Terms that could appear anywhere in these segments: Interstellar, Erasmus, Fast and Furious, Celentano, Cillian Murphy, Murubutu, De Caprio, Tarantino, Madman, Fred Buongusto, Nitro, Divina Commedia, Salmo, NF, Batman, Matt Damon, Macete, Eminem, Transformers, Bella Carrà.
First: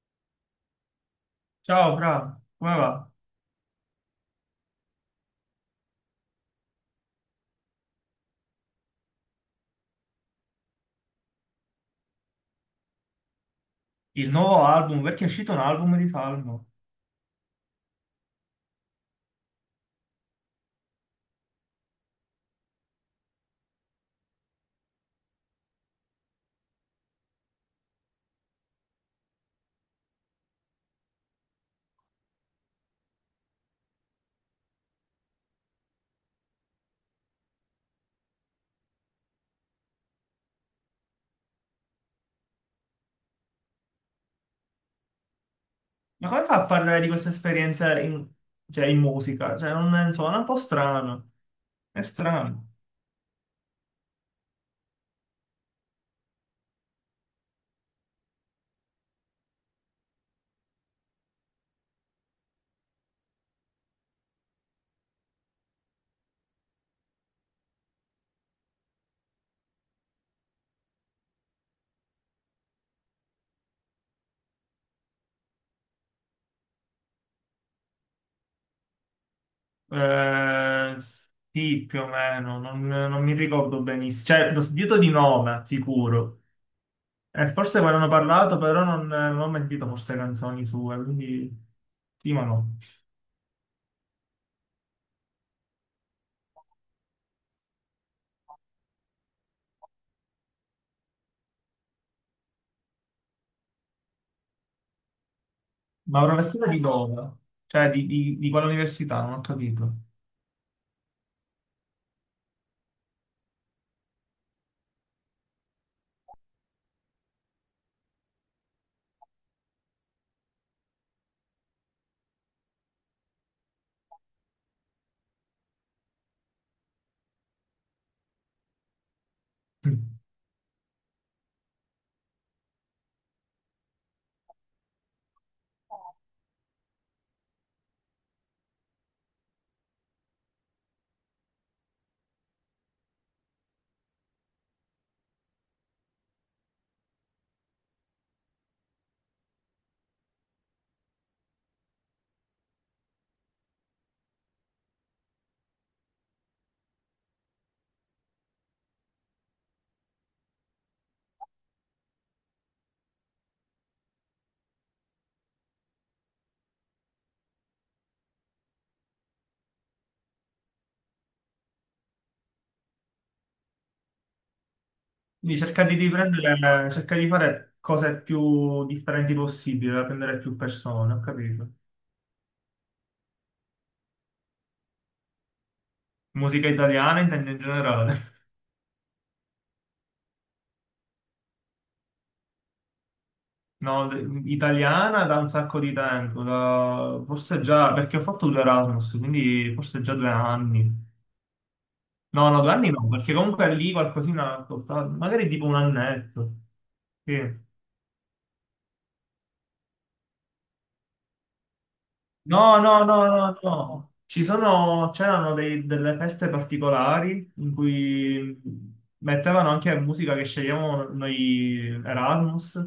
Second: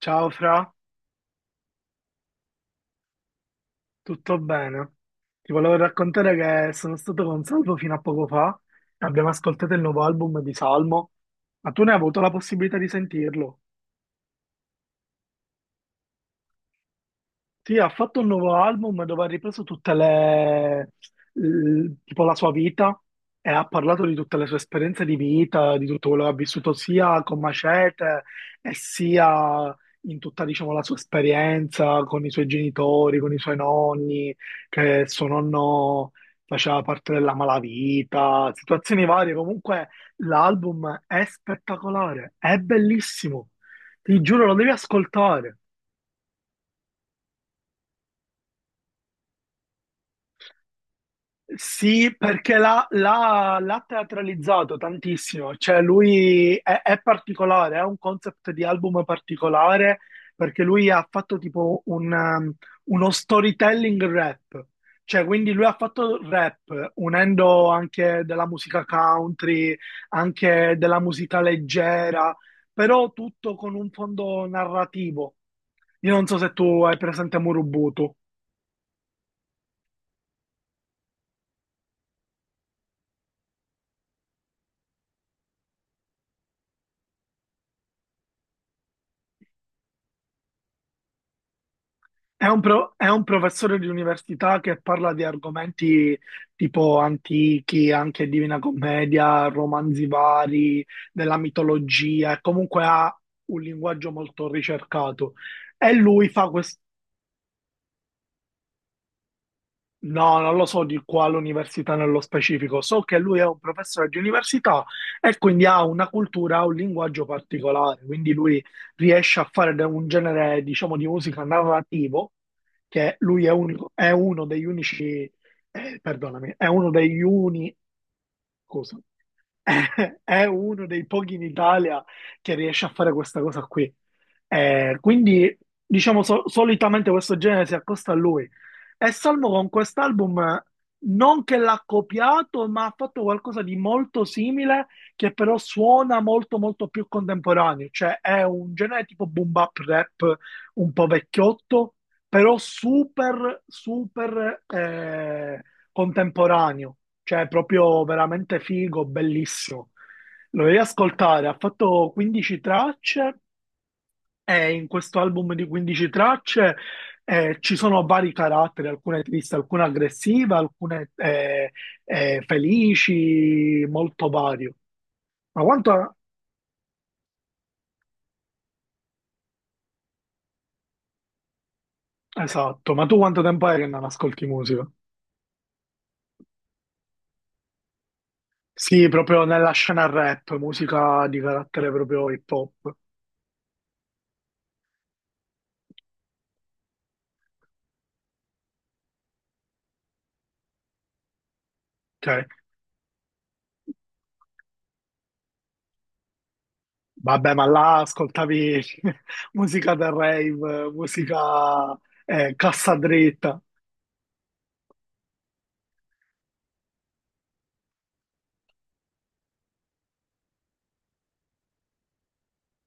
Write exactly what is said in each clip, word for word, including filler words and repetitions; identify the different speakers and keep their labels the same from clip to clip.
Speaker 1: Ciao Fra,
Speaker 2: Ciao Fra, come va?
Speaker 1: tutto bene? Ti volevo raccontare che sono stato con Salvo fino a poco fa e abbiamo ascoltato il nuovo album di Salmo, ma tu ne hai avuto la possibilità di sentirlo?
Speaker 2: Il nuovo album, perché è uscito un album di Salmo.
Speaker 1: Sì, ha fatto un nuovo album dove ha ripreso tutte le, l- tipo la sua vita e ha parlato di tutte le sue esperienze di vita, di tutto quello che ha vissuto sia con Macete e sia in tutta, diciamo, la sua esperienza con i suoi genitori, con i suoi nonni, che suo nonno faceva parte della malavita, situazioni varie. Comunque l'album è spettacolare, è bellissimo. Ti giuro, lo devi ascoltare.
Speaker 2: Ma come fa a parlare di questa esperienza in, cioè, in musica? Cioè, non, non so, è un po' strano. È
Speaker 1: Sì, perché
Speaker 2: strano.
Speaker 1: l'ha l'ha- l'ha teatralizzato tantissimo, cioè lui è, è particolare, è un concept di album particolare perché lui ha fatto tipo un, um, uno storytelling rap, cioè quindi lui ha fatto rap unendo anche della musica country, anche della musica leggera, però tutto con un fondo narrativo. Io non so se tu hai presente Murubutu.
Speaker 2: Eh, sì, più o meno, non, non mi ricordo benissimo. Cioè, l'ho sentito di nome, sicuro. E forse quando hanno parlato, però non, non ho sentito forse canzoni sue, quindi sì, ma
Speaker 1: È un,
Speaker 2: no.
Speaker 1: pro- è un professore di università che parla di argomenti tipo antichi, anche Divina Commedia, romanzi vari, della mitologia, e comunque ha un linguaggio molto ricercato. E
Speaker 2: Ma
Speaker 1: lui fa
Speaker 2: professore di dove? Cioè, di, di, di quale università? Non ho capito.
Speaker 1: No, non lo so di quale università nello specifico. So che lui è un professore di università e quindi ha una cultura, ha un linguaggio particolare. Quindi lui riesce a fare de- un genere, diciamo, di musica narrativo, che lui è, unico- è uno degli unici, eh, perdonami, è uno degli uni, scusa, è uno dei pochi in Italia che riesce a fare questa cosa qui. Eh, quindi, diciamo, so- solitamente questo genere si accosta a lui. E Salmo con quest'album, eh, non che l'ha copiato, ma ha fatto qualcosa di molto simile, che però suona molto, molto più contemporaneo. Cioè, è un genere tipo boom bap rap, un po' vecchiotto, però super, super, eh, contemporaneo, cioè proprio veramente figo, bellissimo. Lo devi ascoltare, ha fatto quindici tracce e in questo album di quindici tracce eh, ci sono vari caratteri, alcune tristi, alcune aggressive, alcune eh, eh, felici, molto vario.
Speaker 2: Quindi
Speaker 1: Ma
Speaker 2: cercare di
Speaker 1: quanto...
Speaker 2: riprendere, cercare di fare cose più differenti possibili, da prendere più persone, ho capito.
Speaker 1: Esatto, ma tu quanto tempo è che non ascolti musica?
Speaker 2: Musica italiana intendo in generale.
Speaker 1: Sì, proprio nella scena rap, musica di carattere proprio hip hop.
Speaker 2: No, d- italiana da un sacco di tempo, da- forse già, perché ho fatto due Erasmus, quindi forse già due anni.
Speaker 1: Ok?
Speaker 2: No, no, due anni no, perché comunque lì qualcosina ho ascoltato, magari tipo un annetto. Sì.
Speaker 1: Vabbè, ma là ascoltavi musica da rave, musica eh,
Speaker 2: No,
Speaker 1: cassa
Speaker 2: no, no, no,
Speaker 1: dritta,
Speaker 2: no. Ci sono, c'erano dei- delle feste particolari in cui mettevano anche musica che scegliamo noi Erasmus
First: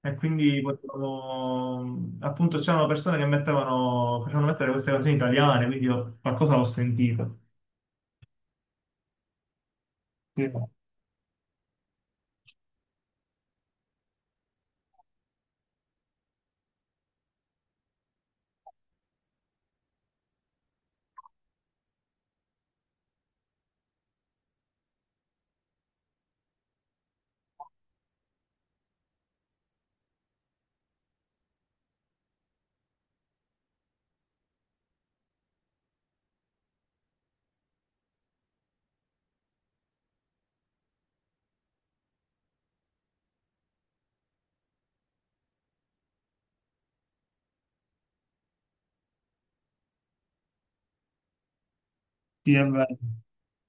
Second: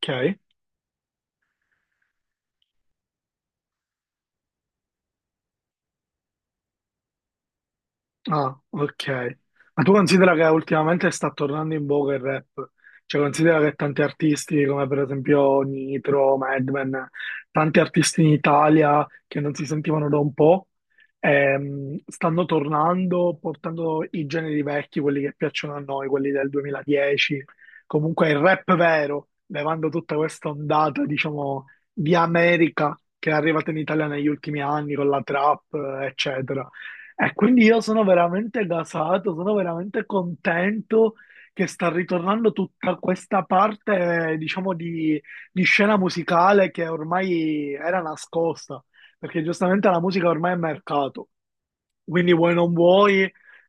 Speaker 2: e quindi potevamo, appunto c'erano persone che mettevano, facevano mettere queste canzoni italiane, quindi io qualcosa l'ho sentito.
Speaker 1: Ah, ok. Ma tu considera che
Speaker 2: Sì,
Speaker 1: ultimamente sta tornando in voga il rap? Cioè, considera che tanti artisti, come per esempio Nitro, Madman, tanti artisti in Italia che non si sentivano da un po', ehm, stanno tornando portando i generi vecchi, quelli che piacciono a noi, quelli del duemiladieci. Comunque il rap vero, levando tutta questa ondata, diciamo, di America che è arrivata in Italia negli ultimi anni con la trap, eccetera. E quindi io sono veramente gasato, sono veramente contento che sta ritornando tutta questa parte, diciamo, di, di scena musicale che ormai era nascosta, perché giustamente la musica ormai è mercato. Quindi vuoi
Speaker 2: sì, è
Speaker 1: non
Speaker 2: vero.
Speaker 1: vuoi,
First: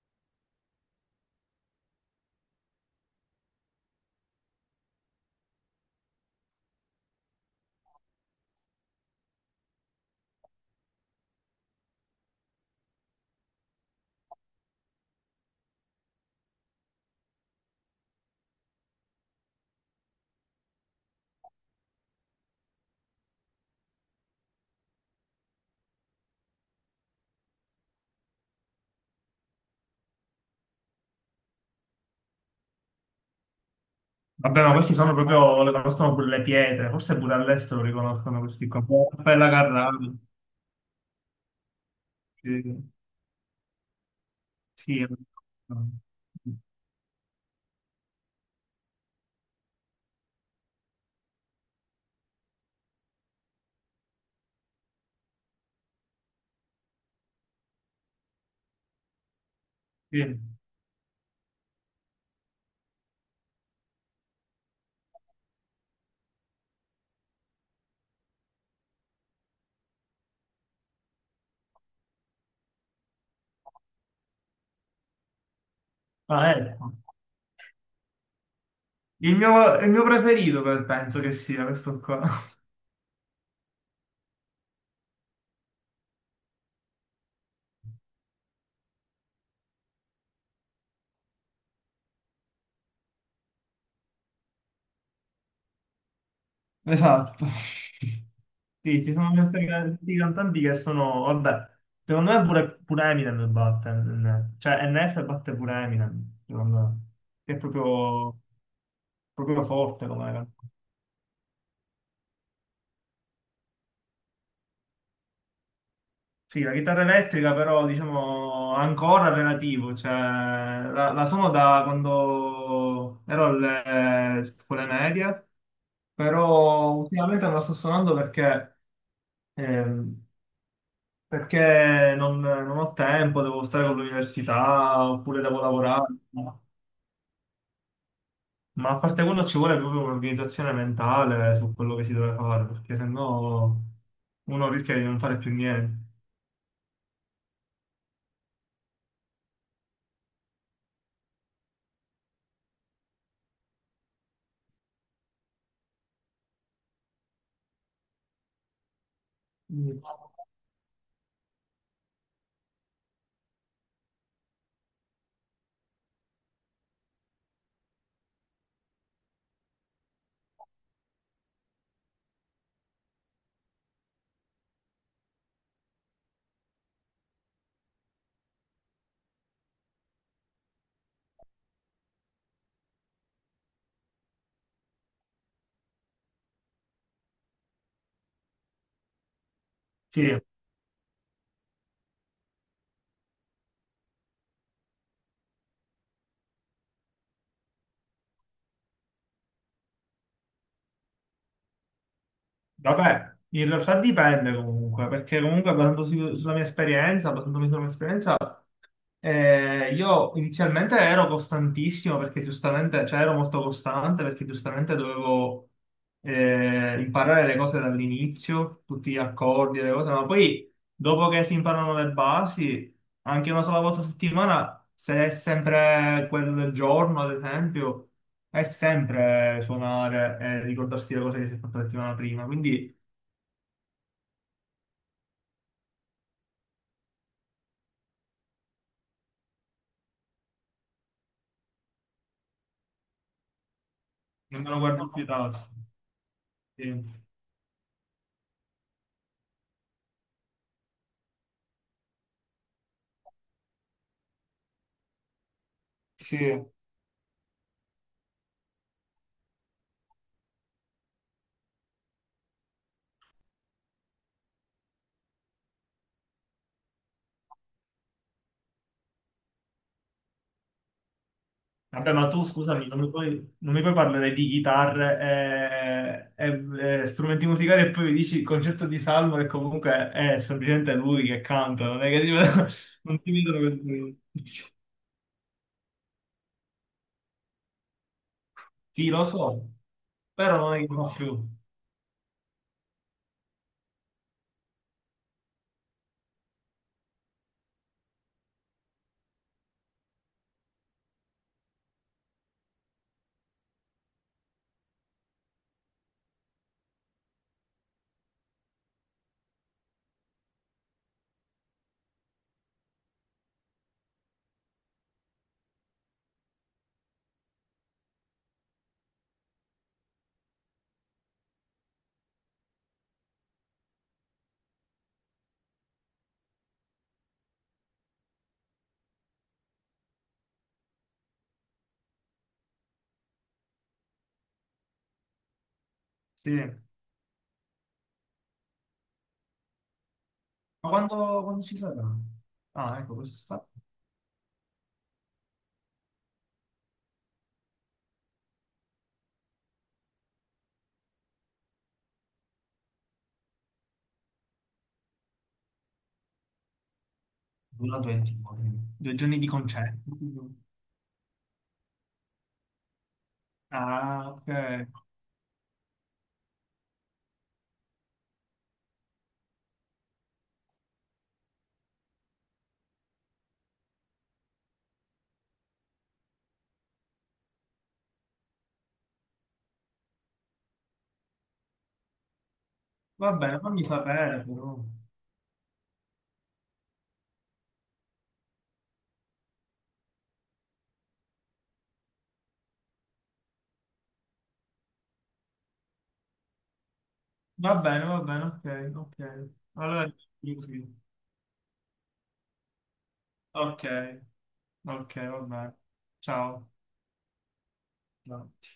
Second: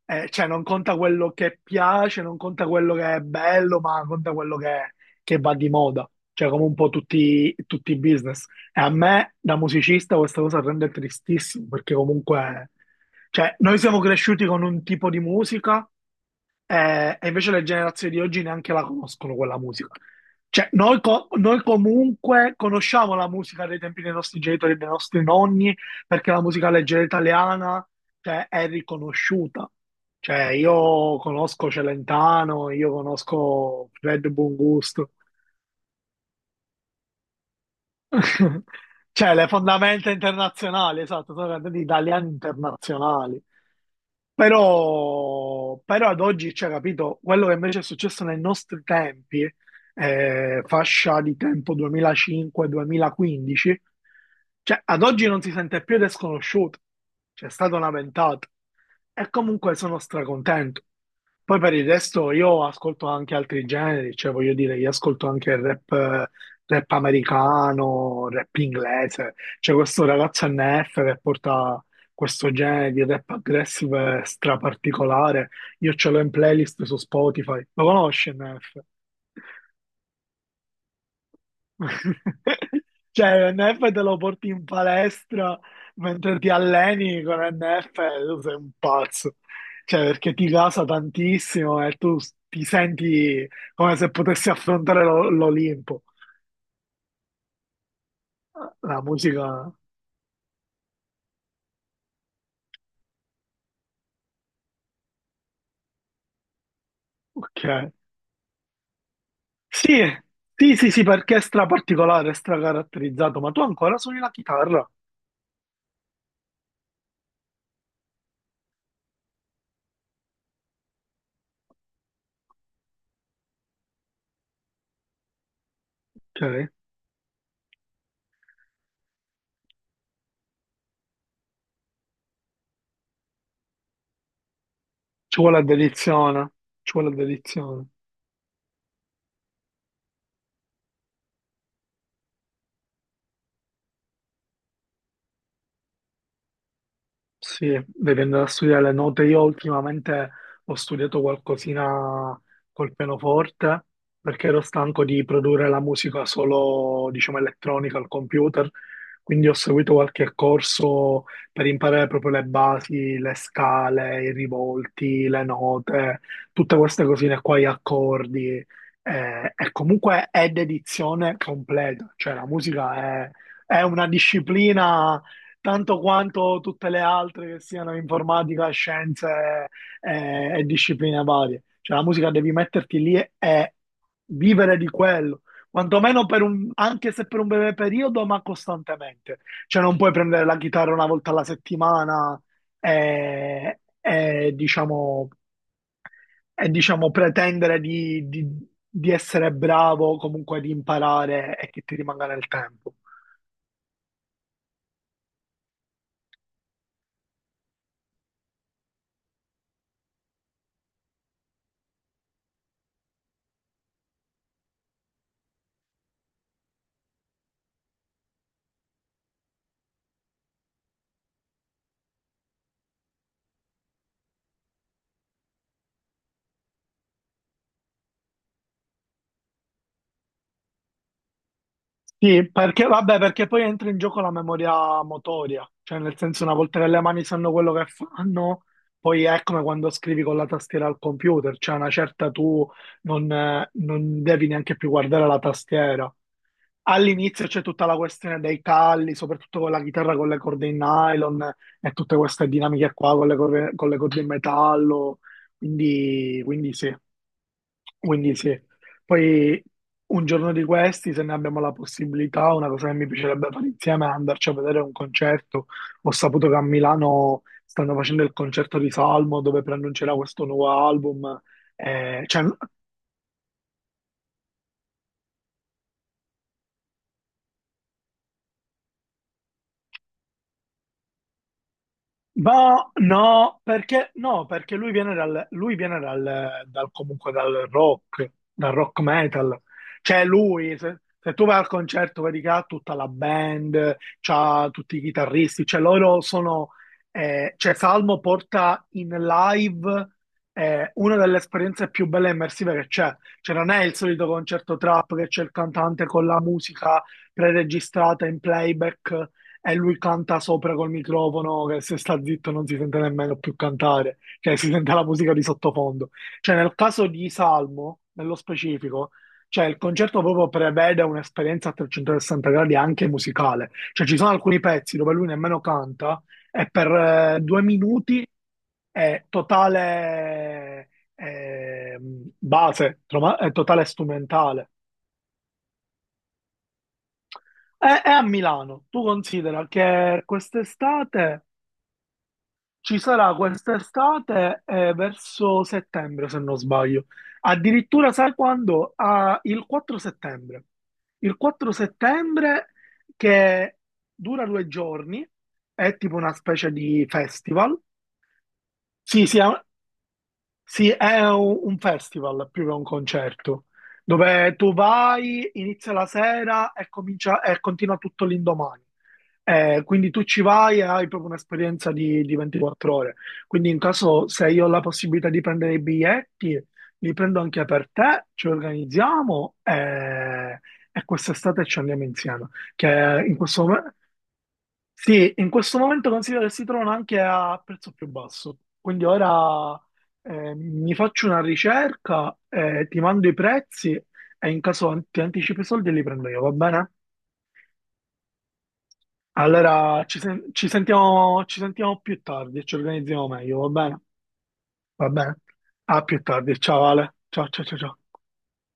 Speaker 1: eh, cioè non conta quello che piace, non conta quello che è bello, ma conta quello che, che va di moda, cioè come un po' tutti, tutti i business. E a me da musicista questa cosa rende tristissimo, perché comunque cioè, noi siamo cresciuti con un tipo di musica eh, e invece le generazioni di oggi neanche la conoscono quella musica. Cioè, noi, co- noi comunque conosciamo la musica dei tempi dei nostri genitori e dei nostri nonni, perché la musica leggera italiana, cioè, è riconosciuta. Cioè, io conosco Celentano, io conosco Fred
Speaker 2: Vabbè, ma questi
Speaker 1: Buongusto.
Speaker 2: sono proprio, le conoscono pure le pietre, forse pure all'estero riconoscono questi qua.
Speaker 1: Cioè, le
Speaker 2: Bella Carrà.
Speaker 1: fondamenta internazionali, esatto, sono cantati italiani
Speaker 2: Sì,
Speaker 1: internazionali.
Speaker 2: sì, è vero.
Speaker 1: Però, però ad oggi, cioè, capito, quello che invece è successo nei nostri tempi, eh, fascia di tempo duemilacinque-duemilaquindici, cioè, ad oggi non si sente più ed è sconosciuto. C'è stata una ventata. E comunque sono
Speaker 2: Sì.
Speaker 1: stracontento. Poi per il resto io ascolto anche altri generi, cioè voglio dire, io ascolto anche il rap, eh, rap americano, rap inglese. C'è questo ragazzo N F che porta questo genere di rap aggressive straparticolare. Io ce l'ho in
Speaker 2: Ah,
Speaker 1: playlist
Speaker 2: ecco.
Speaker 1: su Spotify. Lo conosci N F?
Speaker 2: Il mio, il mio preferito per- penso che sia questo qua.
Speaker 1: Cioè, l'N F te lo porti in palestra mentre ti alleni con l'N F, tu sei un pazzo. Cioè, perché ti casa tantissimo e tu s- ti senti come se potessi affrontare l'O- l'Olimpo.
Speaker 2: Esatto.
Speaker 1: La
Speaker 2: Sì, ci sono
Speaker 1: musica,
Speaker 2: questi can- questi cantanti che sono, vabbè, secondo me pure, pure Eminem batte, N F. Cioè N F batte pure Eminem, secondo me, che è
Speaker 1: ok.
Speaker 2: proprio, proprio,
Speaker 1: Sì,
Speaker 2: forte come cantante.
Speaker 1: sì, sì, sì, perché è stra particolare, è stra caratterizzato, ma tu ancora suoni la chitarra?
Speaker 2: Sì, la chitarra elettrica però diciamo ancora relativo, cioè la, la suono da quando ero alle eh, scuole medie,
Speaker 1: Ok.
Speaker 2: però ultimamente non la sto suonando perché, ehm, perché non, non ho tempo, devo stare con l'università
Speaker 1: Ci
Speaker 2: oppure devo
Speaker 1: vuole
Speaker 2: lavorare,
Speaker 1: dedizione, ci vuole dedizione.
Speaker 2: ma a parte quello ci vuole proprio un'organizzazione mentale su quello che si deve fare, perché sennò uno rischia di non fare più niente.
Speaker 1: Sì, dipende da studiare le note. Io ultimamente ho studiato qualcosina col pianoforte perché ero stanco di produrre la musica solo, diciamo, elettronica al computer. Quindi ho seguito
Speaker 2: Mm.
Speaker 1: qualche corso per imparare proprio le basi, le scale, i rivolti, le note, tutte queste cosine qua, gli accordi. Eh, e comunque è dedizione completa, cioè la musica è è una disciplina tanto quanto tutte le altre che siano informatica, scienze eh, e, discipline varie. Cioè la musica devi metterti lì e, e vivere di quello, quantomeno per un, anche se per un breve periodo, ma costantemente. Cioè non puoi
Speaker 2: Sì.
Speaker 1: prendere la chitarra una volta alla settimana e, e, diciamo, e diciamo pretendere di, di di essere bravo, comunque di imparare e che ti rimanga nel tempo.
Speaker 2: Vabbè, in realtà dipende comunque, perché comunque basandosi sulla mia esperienza, basandomi sulla mia esperienza, eh, io inizialmente ero costantissimo perché giustamente, cioè ero molto costante perché giustamente dovevo eh, imparare le cose dall'inizio, tutti gli accordi, le cose, ma poi dopo che si imparano le basi, anche una sola volta a settimana, se è sempre quello del giorno, ad esempio, è sempre suonare e ricordarsi le cose che si è fatta la settimana prima,
Speaker 1: Sì, perché,
Speaker 2: quindi
Speaker 1: vabbè, perché poi entra in gioco la memoria motoria, cioè nel senso una volta che le mani sanno quello che fanno, poi è come quando scrivi con la tastiera al computer, cioè una certa tu non, eh, non devi
Speaker 2: non me
Speaker 1: neanche
Speaker 2: lo
Speaker 1: più
Speaker 2: guardo più
Speaker 1: guardare
Speaker 2: da
Speaker 1: la
Speaker 2: oggi.
Speaker 1: tastiera.
Speaker 2: Sì.
Speaker 1: All'inizio c'è tutta la questione dei calli, soprattutto con la chitarra con le corde in nylon e tutte queste dinamiche qua con le, corde- con le corde in metallo, quindi,
Speaker 2: Sì.
Speaker 1: quindi sì. Quindi sì, poi un giorno di questi, se ne abbiamo la possibilità, una cosa che mi piacerebbe fare insieme è andarci a vedere un concerto. Ho saputo che a Milano stanno facendo il concerto di Salmo dove preannuncerà questo nuovo album.
Speaker 2: Vabbè,
Speaker 1: Eh,
Speaker 2: ma
Speaker 1: cioè,
Speaker 2: tu scusami, non mi puoi, non mi puoi parlare di chitarre e, e- e strumenti musicali e poi mi dici il concerto di Salmo che comunque è semplicemente lui che canta, non è che ti vedo-
Speaker 1: Ma
Speaker 2: non ti vedono
Speaker 1: no, perché,
Speaker 2: che-
Speaker 1: no, perché lui viene dal, lui viene dal, dal- comunque dal rock, dal rock
Speaker 2: Sì, lo
Speaker 1: metal.
Speaker 2: so,
Speaker 1: Cioè
Speaker 2: però non
Speaker 1: lui,
Speaker 2: è che
Speaker 1: se,
Speaker 2: non
Speaker 1: se tu
Speaker 2: più.
Speaker 1: vai al concerto, vedi che ha tutta la band, c'ha tutti i chitarristi, cioè loro sono, eh, cioè Salmo porta in live eh, una delle esperienze più belle e immersive che c'è. Cioè non è il solito concerto trap che c'è il cantante con la musica preregistrata in playback e lui canta sopra col microfono che se sta zitto non si sente nemmeno più cantare, cioè si sente la musica di sottofondo. Cioè nel caso di Salmo, nello specifico, cioè il concerto proprio prevede un'esperienza a trecentosessanta gradi anche musicale, cioè ci sono alcuni pezzi dove lui nemmeno canta e per eh, due minuti è totale eh, base, troma- è totale strumentale.
Speaker 2: Sì. Ma
Speaker 1: È, è a Milano, tu considera che quest'estate...
Speaker 2: quando, quando ci sarà?
Speaker 1: Ci
Speaker 2: Ah, ecco,
Speaker 1: sarà
Speaker 2: questo sta
Speaker 1: quest'estate eh, verso settembre, se non sbaglio. Addirittura, sai quando? Ah, il quattro settembre. Il quattro settembre che dura due giorni, è tipo una specie di festival.
Speaker 2: durando venti giorni. Due
Speaker 1: Sì, sì,
Speaker 2: giorni
Speaker 1: è
Speaker 2: di concerto.
Speaker 1: sì, è un un festival più che un concerto,
Speaker 2: Ah, ok.
Speaker 1: dove tu vai, inizia la sera e, comincia, e continua tutto l'indomani. Eh, quindi tu ci vai e hai proprio un'esperienza di, di ventiquattro ore. Quindi in caso se io ho la possibilità di prendere i biglietti, li prendo anche per te, ci organizziamo eh, e quest'estate ci andiamo insieme. Che
Speaker 2: Va
Speaker 1: In
Speaker 2: bene,
Speaker 1: questo
Speaker 2: fammi
Speaker 1: momento
Speaker 2: sapere però.
Speaker 1: sì, in questo momento considero che si trovano anche a prezzo più basso. Quindi ora eh, mi faccio una ricerca, eh, ti mando i prezzi e in caso an- ti anticipo i soldi li prendo io, va bene?
Speaker 2: Va bene, va bene, ok, ok.
Speaker 1: Allora
Speaker 2: Allora,
Speaker 1: ci, sen-
Speaker 2: sì.
Speaker 1: ci sentiamo, ci sentiamo più tardi e ci organizziamo meglio, va
Speaker 2: ok,
Speaker 1: bene? Va
Speaker 2: ok,
Speaker 1: bene.
Speaker 2: va bene.
Speaker 1: A più tardi,
Speaker 2: Ciao.
Speaker 1: ciao Ale. Ciao ciao ciao ciao.
Speaker 2: Ciao.